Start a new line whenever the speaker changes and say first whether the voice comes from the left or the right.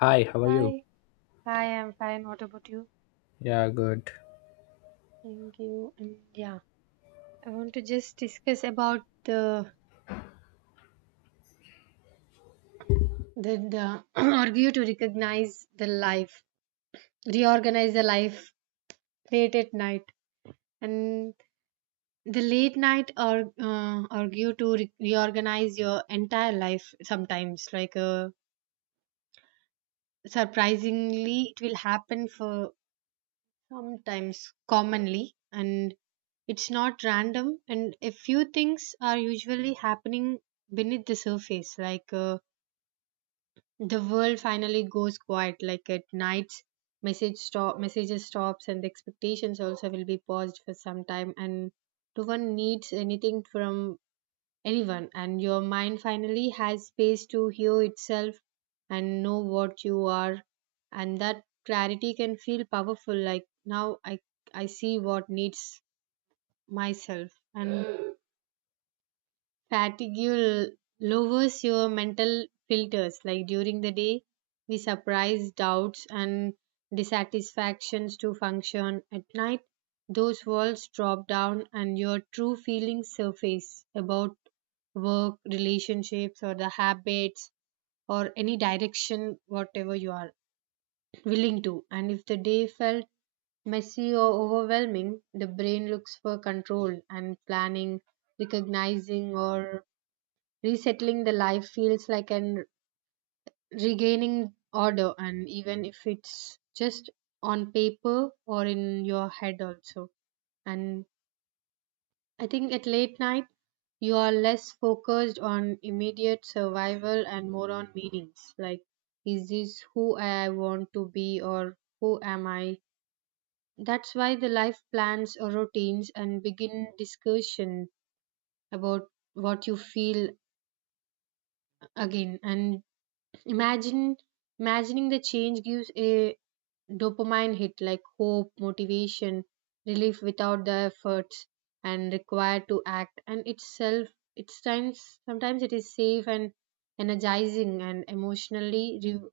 left: Hi, how are you?
right: Hi, hi, I'm fine. What about you?
left: Yeah, good.
right: Thank you. And yeah, I want to just discuss about the argue to recognize the life, reorganize the life late at night, and the late night or argue to reorganize your entire life. Sometimes, like surprisingly, it will happen for sometimes commonly, and it's not random, and a few things are usually happening beneath the surface, like the world finally goes quiet, like at nights messages stops, and the expectations also will be paused for some time, and no one needs anything from anyone, and your mind finally has space to hear itself and know what you are. And that clarity can feel powerful. Like, now I see what needs myself. And fatigue lowers your mental filters. Like, during the day, we suppress doubts and dissatisfactions to function. At night, those walls drop down and your true feelings surface about work, relationships, or the habits, or any direction, whatever you are willing to. And if the day felt messy or overwhelming, the brain looks for control and planning, recognizing, or resettling the life feels like an regaining order, and even if it's just on paper or in your head, also. And I think at late night, you are less focused on immediate survival and more on meanings. Like, is this who I want to be, or who am I? That's why the life plans or routines and begin discussion about what you feel again. And Imagine imagining the change gives a dopamine hit, like hope, motivation, relief without the efforts and required to act. And itself it's times, sometimes it is safe and energizing and emotionally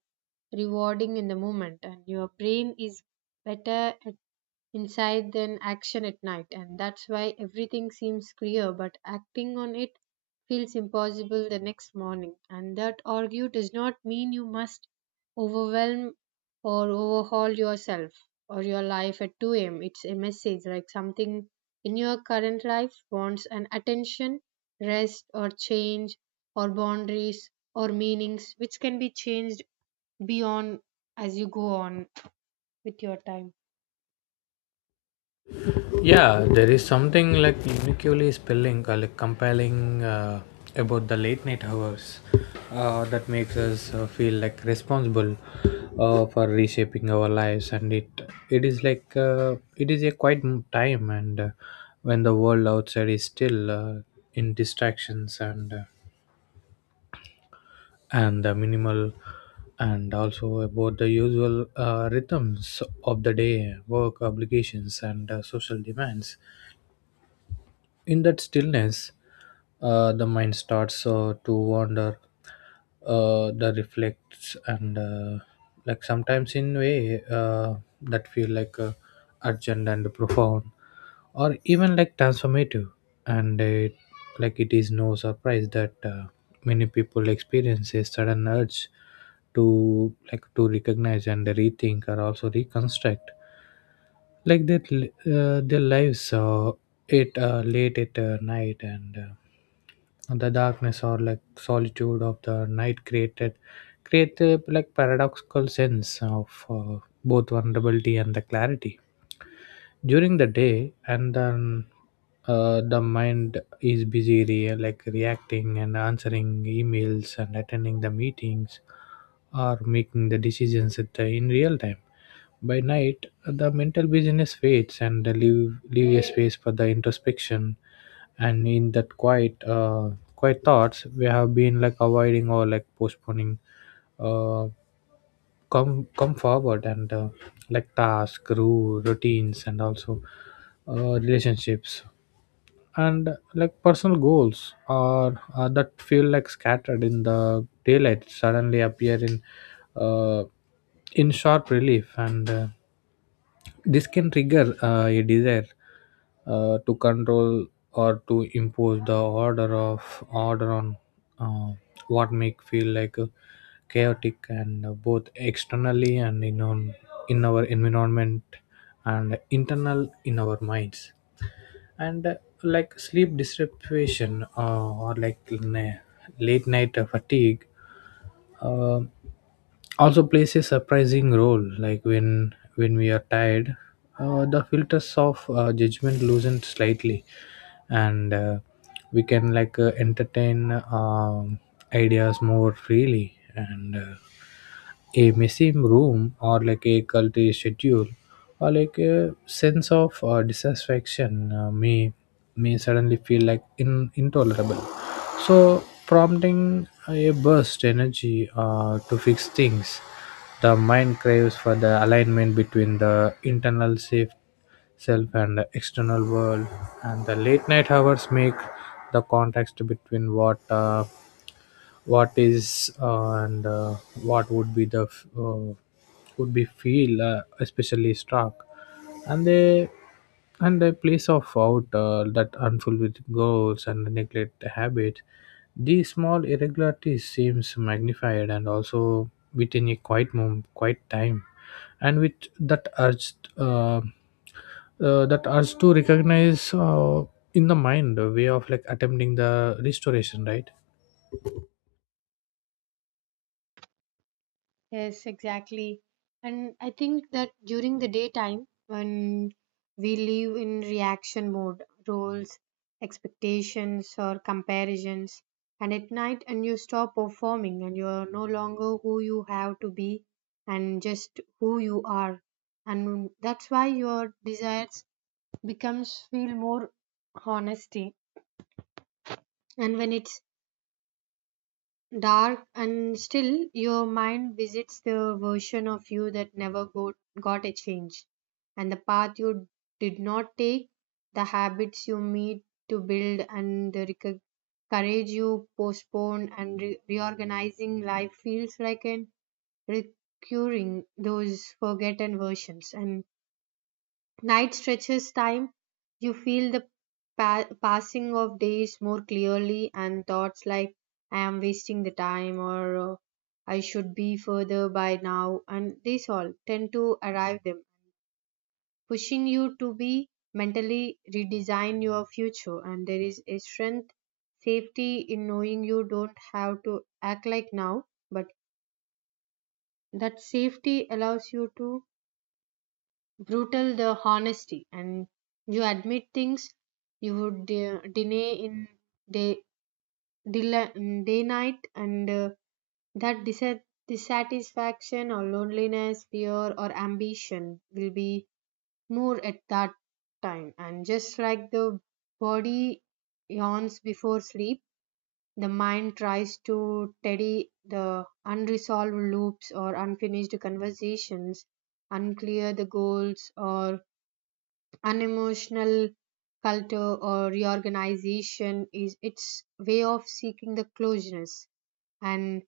right: rewarding in the moment, and your brain is better inside than action at night, and that's why everything seems clear, but acting on it feels impossible the next morning. And that argue does not mean you must overwhelm or overhaul yourself or your life at 2 a.m. It's a message, like something in your current life wants an attention, rest, or change, or boundaries, or meanings, which can be changed beyond as you go on with your time.
left: Yeah, there is something like uniquely spelling, like compelling about the late night hours that makes us feel like responsible for reshaping our lives, and it is like it is a quiet time, and when the world outside is still in distractions and the minimal and also about the usual rhythms of the day, work obligations and social demands. In that stillness the mind starts to wander the reflects and like sometimes in way that feel like urgent and profound or even like transformative, and it, like it is no surprise that many people experience a sudden urge to like to recognize and rethink or also reconstruct like that their lives it late at night, and the darkness or like solitude of the night create a like paradoxical sense of both vulnerability and the clarity during the day. And then the mind is busy like reacting and answering emails and attending the meetings or making the decisions at the, in real time. By night the mental busyness fades and leave a space for the introspection, and in that quiet quiet thoughts we have been like avoiding or like postponing uh, come forward and like task rule routines and also relationships and like personal goals are that feel like scattered in the daylight suddenly appear uh, in sharp relief and this can trigger a desire to control or to impose the order on uh, what make feel like chaotic and both externally and in on in our environment and internal in our minds and like sleep deprivation or like late night fatigue uh, also plays a surprising role like when we are tired the filters of judgment loosen slightly and we can like entertain ideas more freely and a messy room or like a culty schedule or like a sense of dissatisfaction may suddenly feel like in, intolerable, so prompting a burst energy to fix things. The mind craves for the alignment between the internal self and the external world, and the late night hours make the context between what is and what would be the would be feel especially struck, and they and they place off out that unfulfilled goals and neglect habits. These small irregularities seems magnified and also within a quiet moment quiet time, and with that urge to recognize in the mind a way of like attempting the restoration, right?
right: Yes, exactly. And I think that during the daytime, when we live in reaction mode, roles, expectations, or comparisons, and at night, and you stop performing, and you are no longer who you have to be, and just who you are, and that's why your desires becomes feel more honesty. And when it's dark and still, your mind visits the version of you that never got a change, and the path you did not take, the habits you meet to build, and the courage you postpone, and reorganizing life feels like an recurring those forgotten versions. And night stretches time. You feel the passing of days more clearly, and thoughts like I am wasting the time, or I should be further by now, and this all tend to arrive them, pushing you to be mentally redesign your future. And there is a strength, safety in knowing you don't have to act like now, but that safety allows you to brutal the honesty, and you admit things you would deny in day del- day night, and that dissatisfaction or loneliness, fear, or ambition will be more at that time. And just like the body yawns before sleep, the mind tries to tidy the unresolved loops or unfinished conversations, unclear the goals, or unemotional culture, or reorganization is its way of seeking the closeness. And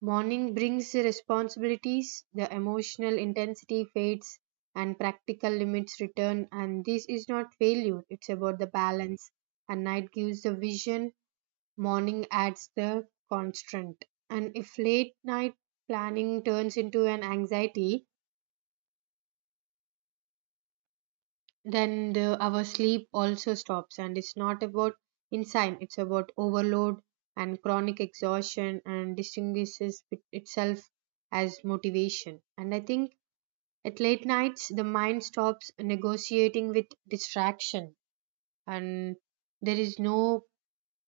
right: morning brings the responsibilities, the emotional intensity fades, and practical limits return. And this is not failure, it's about the balance. And night gives the vision, morning adds the constraint. And if late night planning turns into an anxiety, then our sleep also stops, and it's not about insane, it's about overload and chronic exhaustion, and distinguishes itself as motivation. And I think at late nights the mind stops negotiating with distraction, and there is no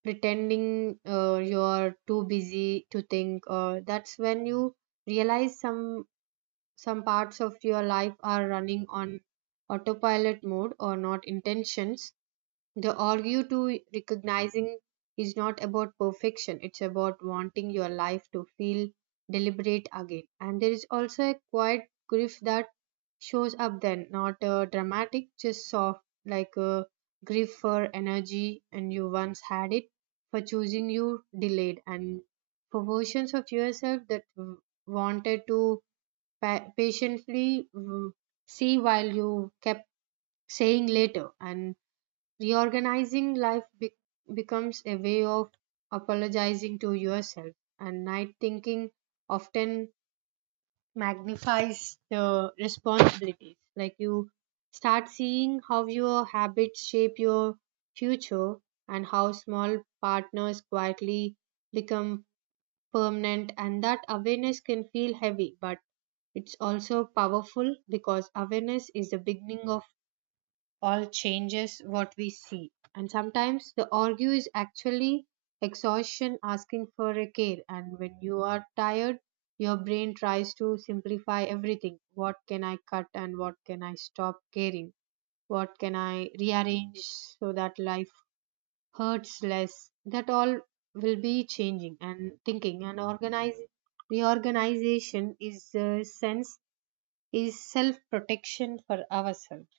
right: pretending you're too busy to think, or that's when you realize some parts of your life are running on autopilot mode or not intentions. The argue to recognizing is not about perfection, it's about wanting your life to feel deliberate again. And there is also a quiet grief that shows up then, not dramatic, just soft, like a grief for energy, and you once had it, for choosing you delayed, and for versions of yourself that wanted to patiently see while you kept saying later. And reorganizing life becomes a way of apologizing to yourself. And night thinking often magnifies the responsibilities. Like, you start seeing how your habits shape your future, and how small partners quietly become permanent, and that awareness can feel heavy, but it's also powerful, because awareness is the beginning of or changes what we see. And sometimes the argue is actually exhaustion asking for a care. And when you are tired, your brain tries to simplify everything. What can I cut, and what can I stop caring? What can I rearrange so that life hurts less? That all will be changing and thinking and organizing. Reorganization is a sense, is self protection for ourselves.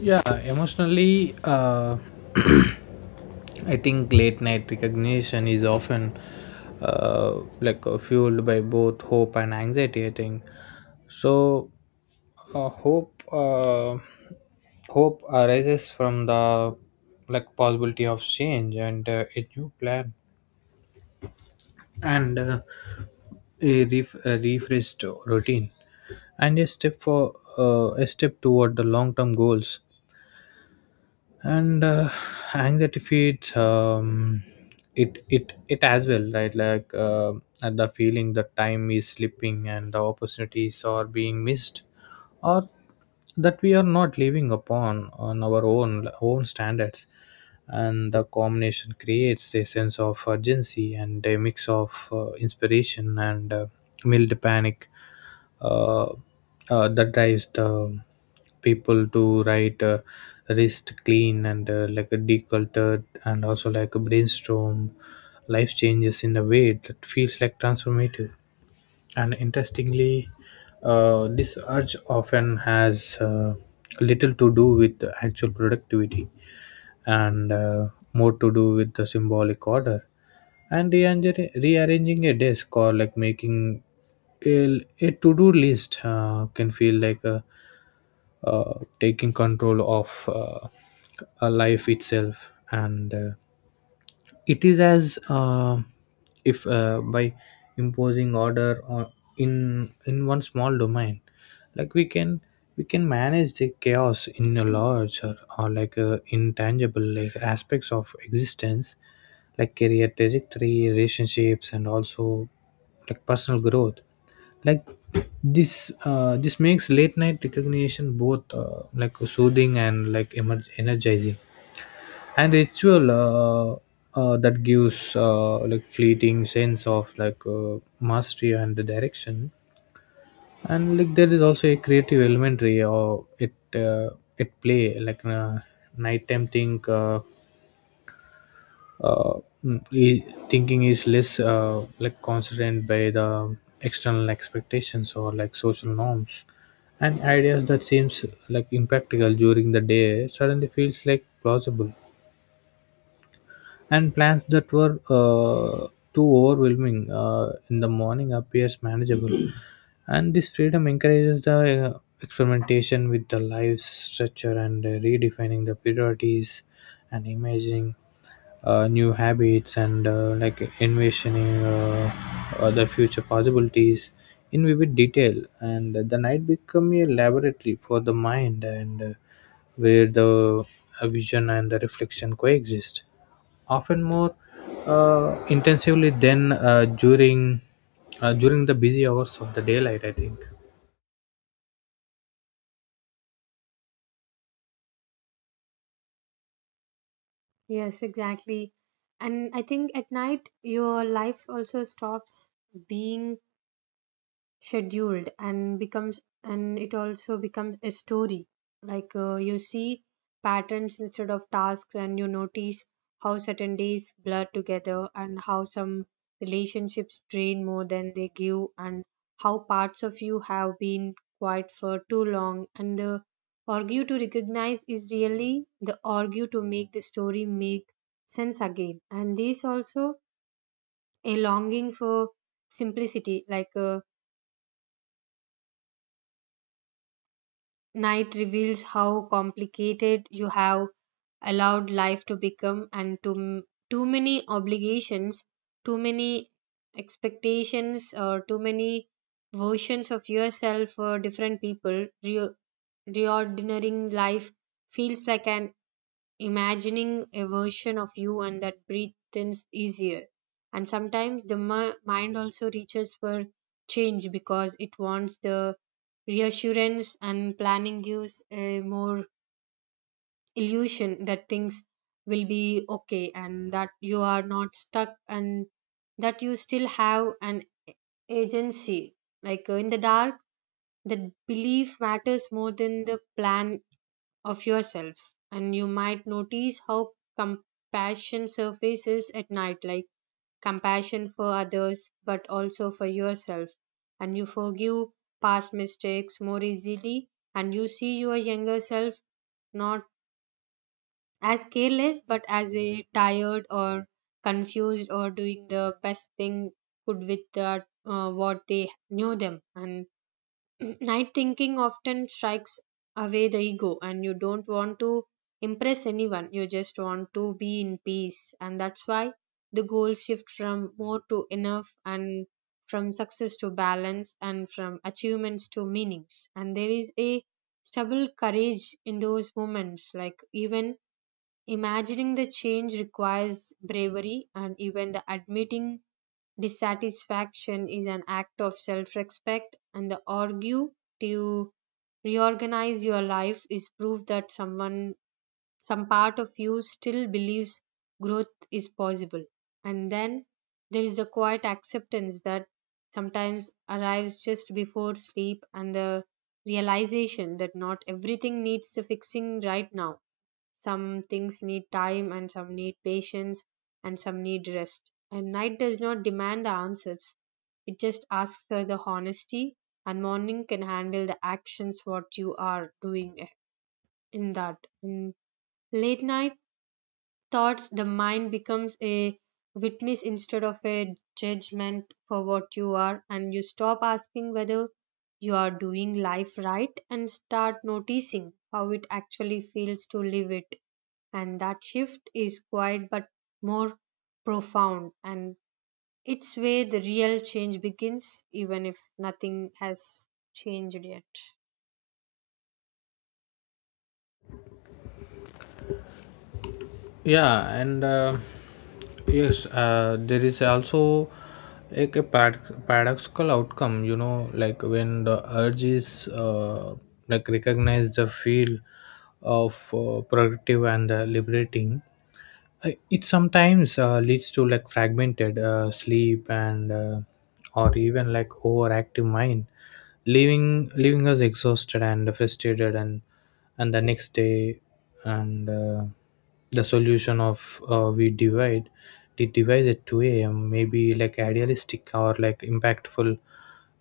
left: Yeah, emotionally, I think late night recognition is often like fueled by both hope and anxiety. I think so. Uh, hope, uh, hope arises from the like possibility of change and a new plan and a, a refreshed routine and a step for a step toward the long-term goals and anxiety feeds it as well right like and the feeling that time is slipping and the opportunities are being missed, or that we are not living upon on our own standards, and the combination creates a sense of urgency and a mix of inspiration and mild panic uh, that drives the people to write wrist clean and like a decultured and also like a brainstorm life changes in a way that feels like transformative, and interestingly this urge often has little to do with the actual productivity and more to do with the symbolic order and rearranging a desk or like making a to-do list can feel like a, taking control of a life itself and it is as if by imposing order on in one small domain, like we can manage the chaos in a larger or like intangible like aspects of existence like career trajectory, relationships, and also like personal growth. Like this this makes late night recognition both like soothing and like energizing, and ritual that gives like fleeting sense of like mastery and the direction, and like there is also a creative elementary or it it play like nighttime think uh, thinking is less like constrained by the external expectations or like social norms, and ideas that seems like impractical during the day suddenly feels like plausible, and plans that were too overwhelming in the morning appears manageable, and this freedom encourages the experimentation with the life structure and redefining the priorities and imagining new habits and like envisioning other future possibilities in vivid detail, and the night become a laboratory for the mind and where the vision and the reflection coexist often more intensively than during during the busy hours of the daylight, I think.
right: Yes, exactly. And I think at night your life also stops being scheduled and becomes, and it also becomes a story. Like, you see patterns instead of tasks, and you notice how certain days blur together, and how some relationships drain more than they give, and how parts of you have been quiet for too long, and the argue to recognize is really the argue to make the story make sense again. And this also a longing for simplicity. Like night reveals how complicated you have allowed life to become, and too many obligations, too many expectations, or too many versions of yourself for different people. Reordering life feels like an imagining a version of you, and that breathes easier. And sometimes the mind also reaches for change, because it wants the reassurance, and planning gives a more illusion that things will be okay, and that you are not stuck, and that you still have an agency. Like in the dark, the belief matters more than the plan of yourself. And you might notice how compassion surfaces at night, like compassion for others but also for yourself, and you forgive past mistakes more easily, and you see your younger self not as careless but as a tired or confused, or doing the best thing could with that, what they knew them. And night thinking often strikes away the ego, and you don't want to impress anyone. You just want to be in peace, and that's why the goals shift from more to enough, and from success to balance, and from achievements to meanings. And there is a stubble courage in those moments, like even imagining the change requires bravery, and even the admitting dissatisfaction is an act of self respect, and the argue to reorganize your life is proof that some part of you still believes growth is possible. And then there is the quiet acceptance that sometimes arrives just before sleep, and the realization that not everything needs the fixing right now. Some things need time, and some need patience, and some need rest. And night does not demand the answers. It just asks for the honesty, and morning can handle the actions what you are doing in that. In late night thoughts, the mind becomes a witness instead of a judgment for what you are, and you stop asking whether you are doing life right and start noticing how it actually feels to live it. And that shift is quiet but more profound, and it's where the real change begins, even if nothing has changed yet.
left: Yeah and yes there is also a, paradoxical outcome, you know, like when the urge is like recognize the feel of productive and liberating, it sometimes leads to like fragmented sleep and or even like overactive mind, leaving us exhausted and frustrated and the next day and the solution of we divide the device at 2 a.m may be like idealistic or like impactful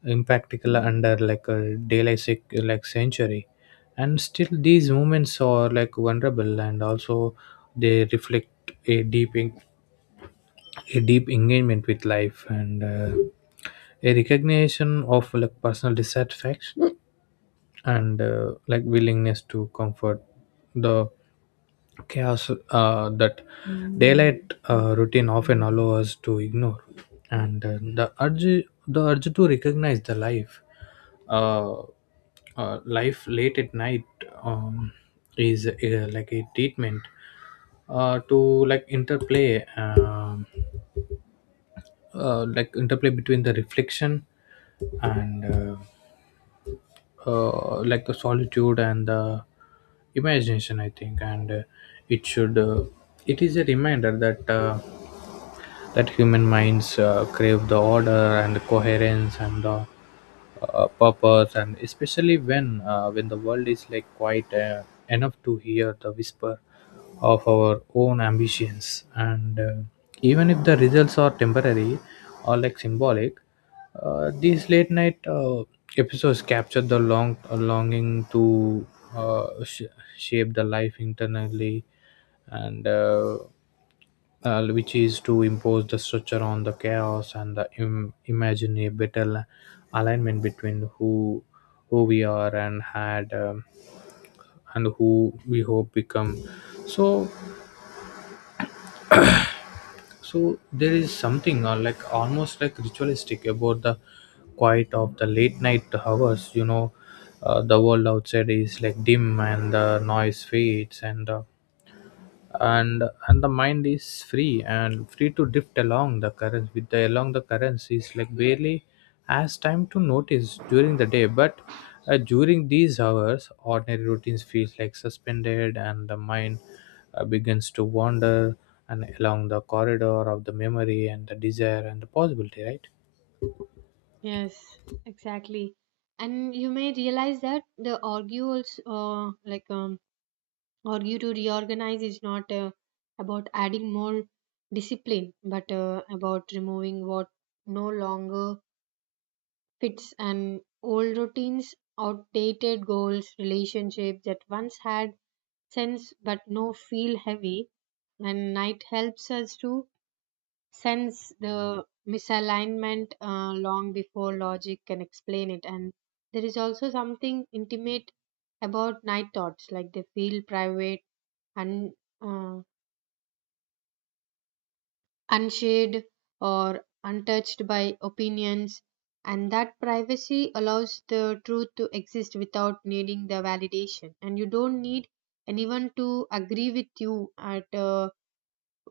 left: impractical under like a daylight like century, and still these moments are like vulnerable and also they reflect a deep a deep engagement with life and a recognition of like personal dissatisfaction and like willingness to comfort the chaos that daylight routine often allow us to ignore and the urge to recognize the life uh, life late at night um, is like a treatment to like interplay um like interplay between the reflection and like the solitude and the imagination, I think, and it should it is a reminder that that human minds crave the order and the coherence and the purpose, and especially when the world is like quite enough to hear the whisper of our own ambitions and even if the results are temporary or like symbolic these late night episodes capture the long longing to uh, sh- shape the life internally and which is to impose the structure on the chaos and the imagine a better alignment between who we are and had and who we hope become, so so there is something like almost like ritualistic about the quiet of the late night hours, you know, the world outside is like dim and the noise fades and the mind is free to drift along the currents with the along the currents is like barely has time to notice during the day, but during these hours ordinary routines feels like suspended, and the mind begins to wander and along the corridor of the memory and the desire and the possibility, right?
right: Yes, exactly. And you may realize that the argue also or you to reorganize is not about adding more discipline but about removing what no longer fits. And old routines, outdated goals, relationships that once had sense but no feel heavy. And night helps us to sense the misalignment long before logic can explain it. And there is also something intimate about night thoughts, like they feel private, un, uh, unshared, or untouched by opinions. And that privacy allows the truth to exist without needing the validation. And you don't need anyone to agree with you at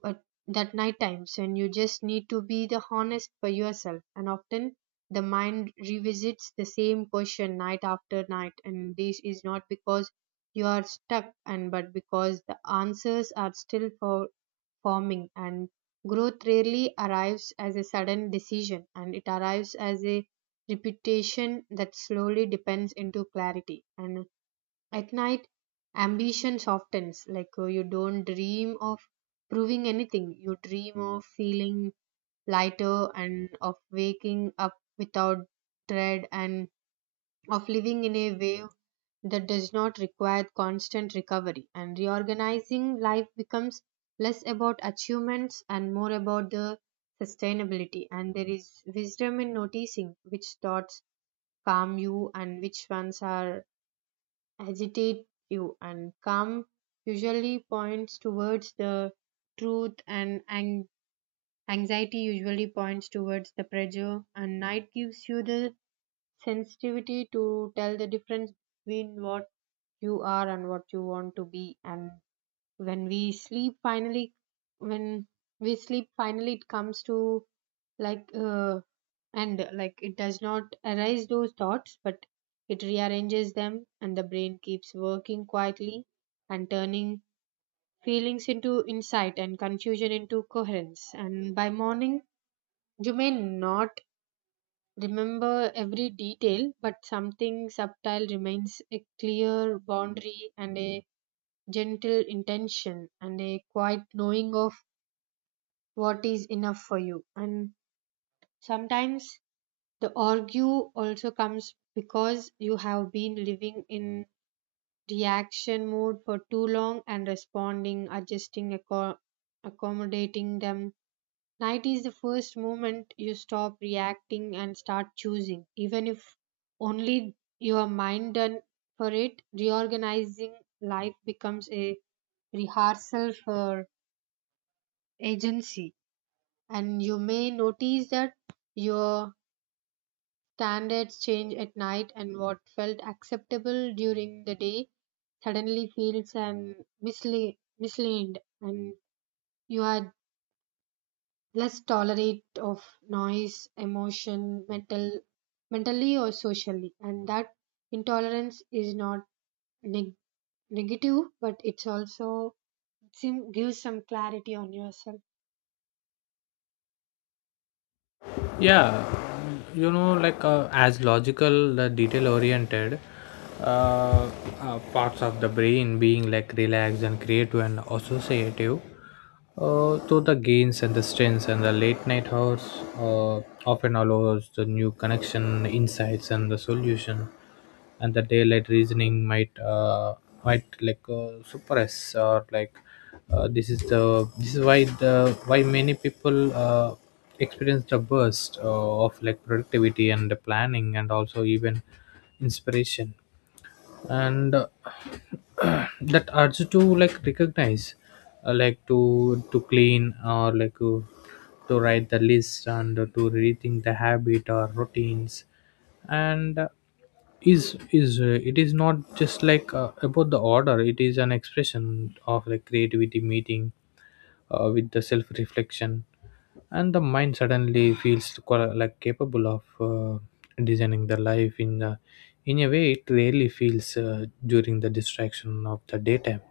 right: uh, that night times, when you just need to be the honest for yourself. And often the mind revisits the same question night after night, and this is not because you are stuck, and but because the answers are still forming, and growth rarely arrives as a sudden decision, and it arrives as a repetition that slowly depends into clarity. And at night, ambition softens. Like you don't dream of proving anything. You dream of feeling lighter and of waking up without dread and of living in a way that does not require constant recovery. And reorganizing life becomes less about achievements and more about the sustainability. And there is wisdom in noticing which thoughts calm you and which ones are agitate you, and calm usually points towards the truth, and anxiety usually points towards the pressure, and night gives you the sensitivity to tell the difference between what you are and what you want to be. And when we sleep finally when we sleep finally it comes to like and like it does not arise those thoughts, but it rearranges them, and the brain keeps working quietly and turning feelings into insight and confusion into coherence. And by morning you may not remember every detail, but something subtle remains: a clear boundary and a gentle intention and a quiet knowing of what is enough for you. And sometimes the argue also comes because you have been living in reaction mode for too long and responding, adjusting, accommodating them. Night is the first moment you stop reacting and start choosing, even if only your mind done for it. Reorganizing life becomes a rehearsal for agency. And you may notice that your standards change at night, and what felt acceptable during the day suddenly feels and misle- misleaned, and you are less tolerant of noise, emotion, mental, mentally or socially, and that intolerance is not neg- negative, but it's also gives some clarity on yourself.
left: Yeah, you know, like as logical the detail oriented uh, parts of the brain being like relaxed and creative and associative so the gains and the strengths and the late night hours often allows the new connection insights and the solution, and the daylight reasoning might like suppress or like this is the this is why the why many people experience the burst of like productivity and the planning and also even inspiration and that urge to like recognize like to clean or like to write the list and to rethink the habit or routines and is it is not just like about the order, it is an expression of like creativity meeting with the self reflection, and the mind suddenly feels like capable of uh, designing the life in a way it rarely feels during the distraction of the daytime,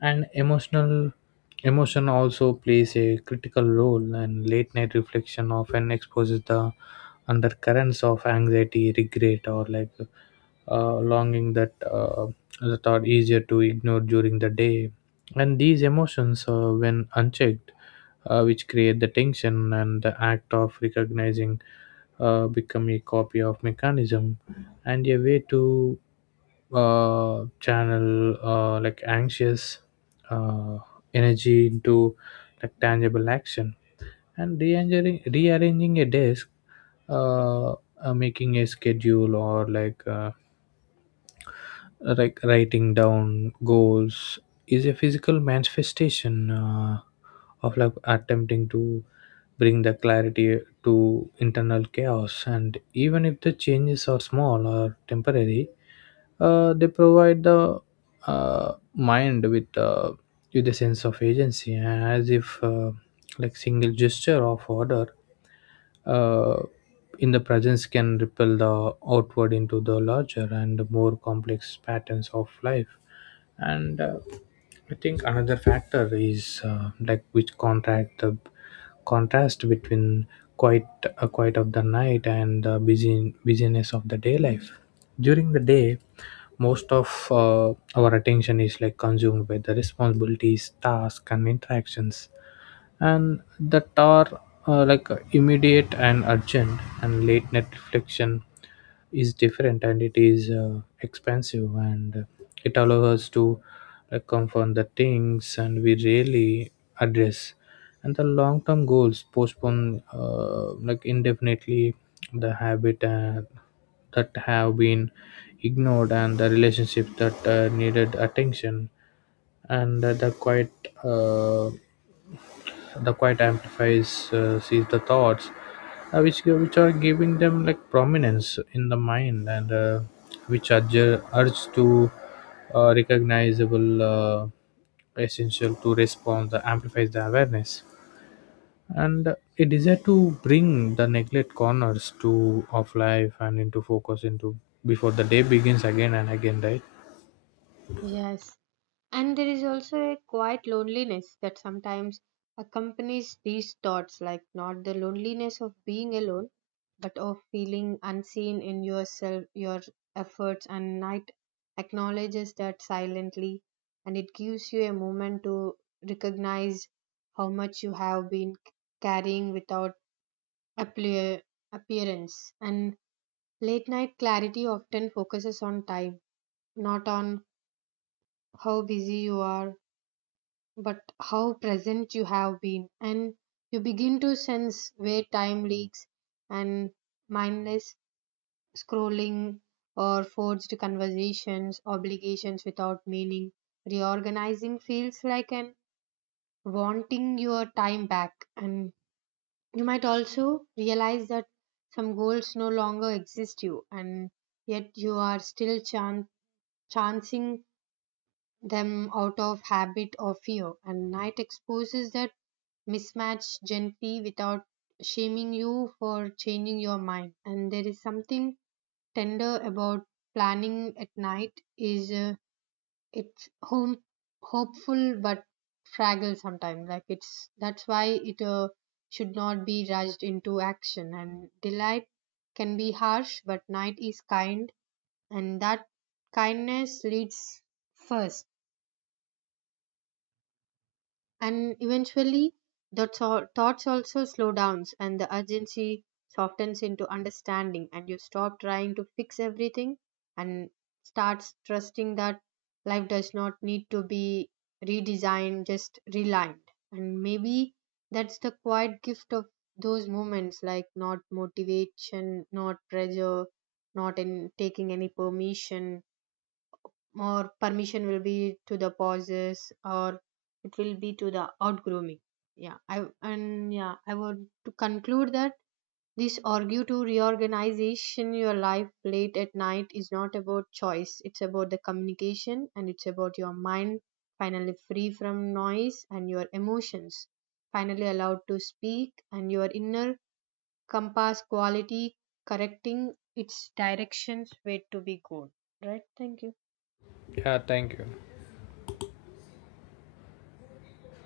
left: and emotion also plays a critical role, and late night reflection often exposes the undercurrents of anxiety, regret, or like longing that that are easier to ignore during the day, and these emotions when unchecked which create the tension, and the act of recognizing become a copy of mechanism and a way to channel like anxious uh, energy into like tangible action, and rearranging a desk uh, making a schedule or like writing down goals is a physical manifestation of like attempting to bring the clarity to internal chaos, and even if the changes are small or temporary they provide the mind with a sense of agency, as if like single gesture of order uh, in the presence can ripple the outward into the larger and more complex patterns of life and I think another factor is like which contract the contrast between quiet quiet of the night and the busyness of the day life. During the day most of our attention is like consumed by the responsibilities, tasks, and interactions, and that are like immediate and urgent, and late night reflection is different, and it is expensive and it allows us to confront the things and we really address, and the long term goals postpone like indefinitely, the habit that have been ignored, and the relationships that needed attention, and uh, the quiet amplifies sees the thoughts which are giving them like prominence in the mind and which are urge to recognizable essential to respond that amplifies the awareness and a desire to bring the neglect corners to of life and into focus into before the day begins again and again, right?
right: Yes. And there is also a quiet loneliness that sometimes accompanies these thoughts, like not the loneliness of being alone, but of feeling unseen in yourself, your efforts, and night acknowledges that silently, and it gives you a moment to recognize how much you have been carrying without appear, appearance. And late night clarity often focuses on time, not on how busy you are but how present you have been, and you begin to sense where time leaks, and mindless scrolling or forged conversations, obligations without meaning, reorganizing feels like an wanting your time back. And you might also realize that some goals no longer exist you, and yet you are still chancing them out of habit or fear, and night exposes that mismatch gently without shaming you for changing your mind. And there is something tender about planning at night. Is it's home hopeful but fragile sometimes. Like it's that's why it should not be rushed into action. And delight can be harsh, but night is kind, and that kindness leads first. And eventually the thoughts also slow down and the urgency softens into understanding, and you stop trying to fix everything and starts trusting that life does not need to be redesigned, just relined. And maybe that's the quiet gift of those moments, like not motivation, not pressure, not in taking any permission, or permission will be to the pauses, or it will be to the out grooming. Yeah, I and yeah I would to conclude that this argue to reorganization your life late at night is not about choice, it's about the communication, and it's about your mind finally free from noise, and your emotions finally allowed to speak, and your inner compass quality correcting its directions way to be good. Right, thank you.
left: Yeah, thank you.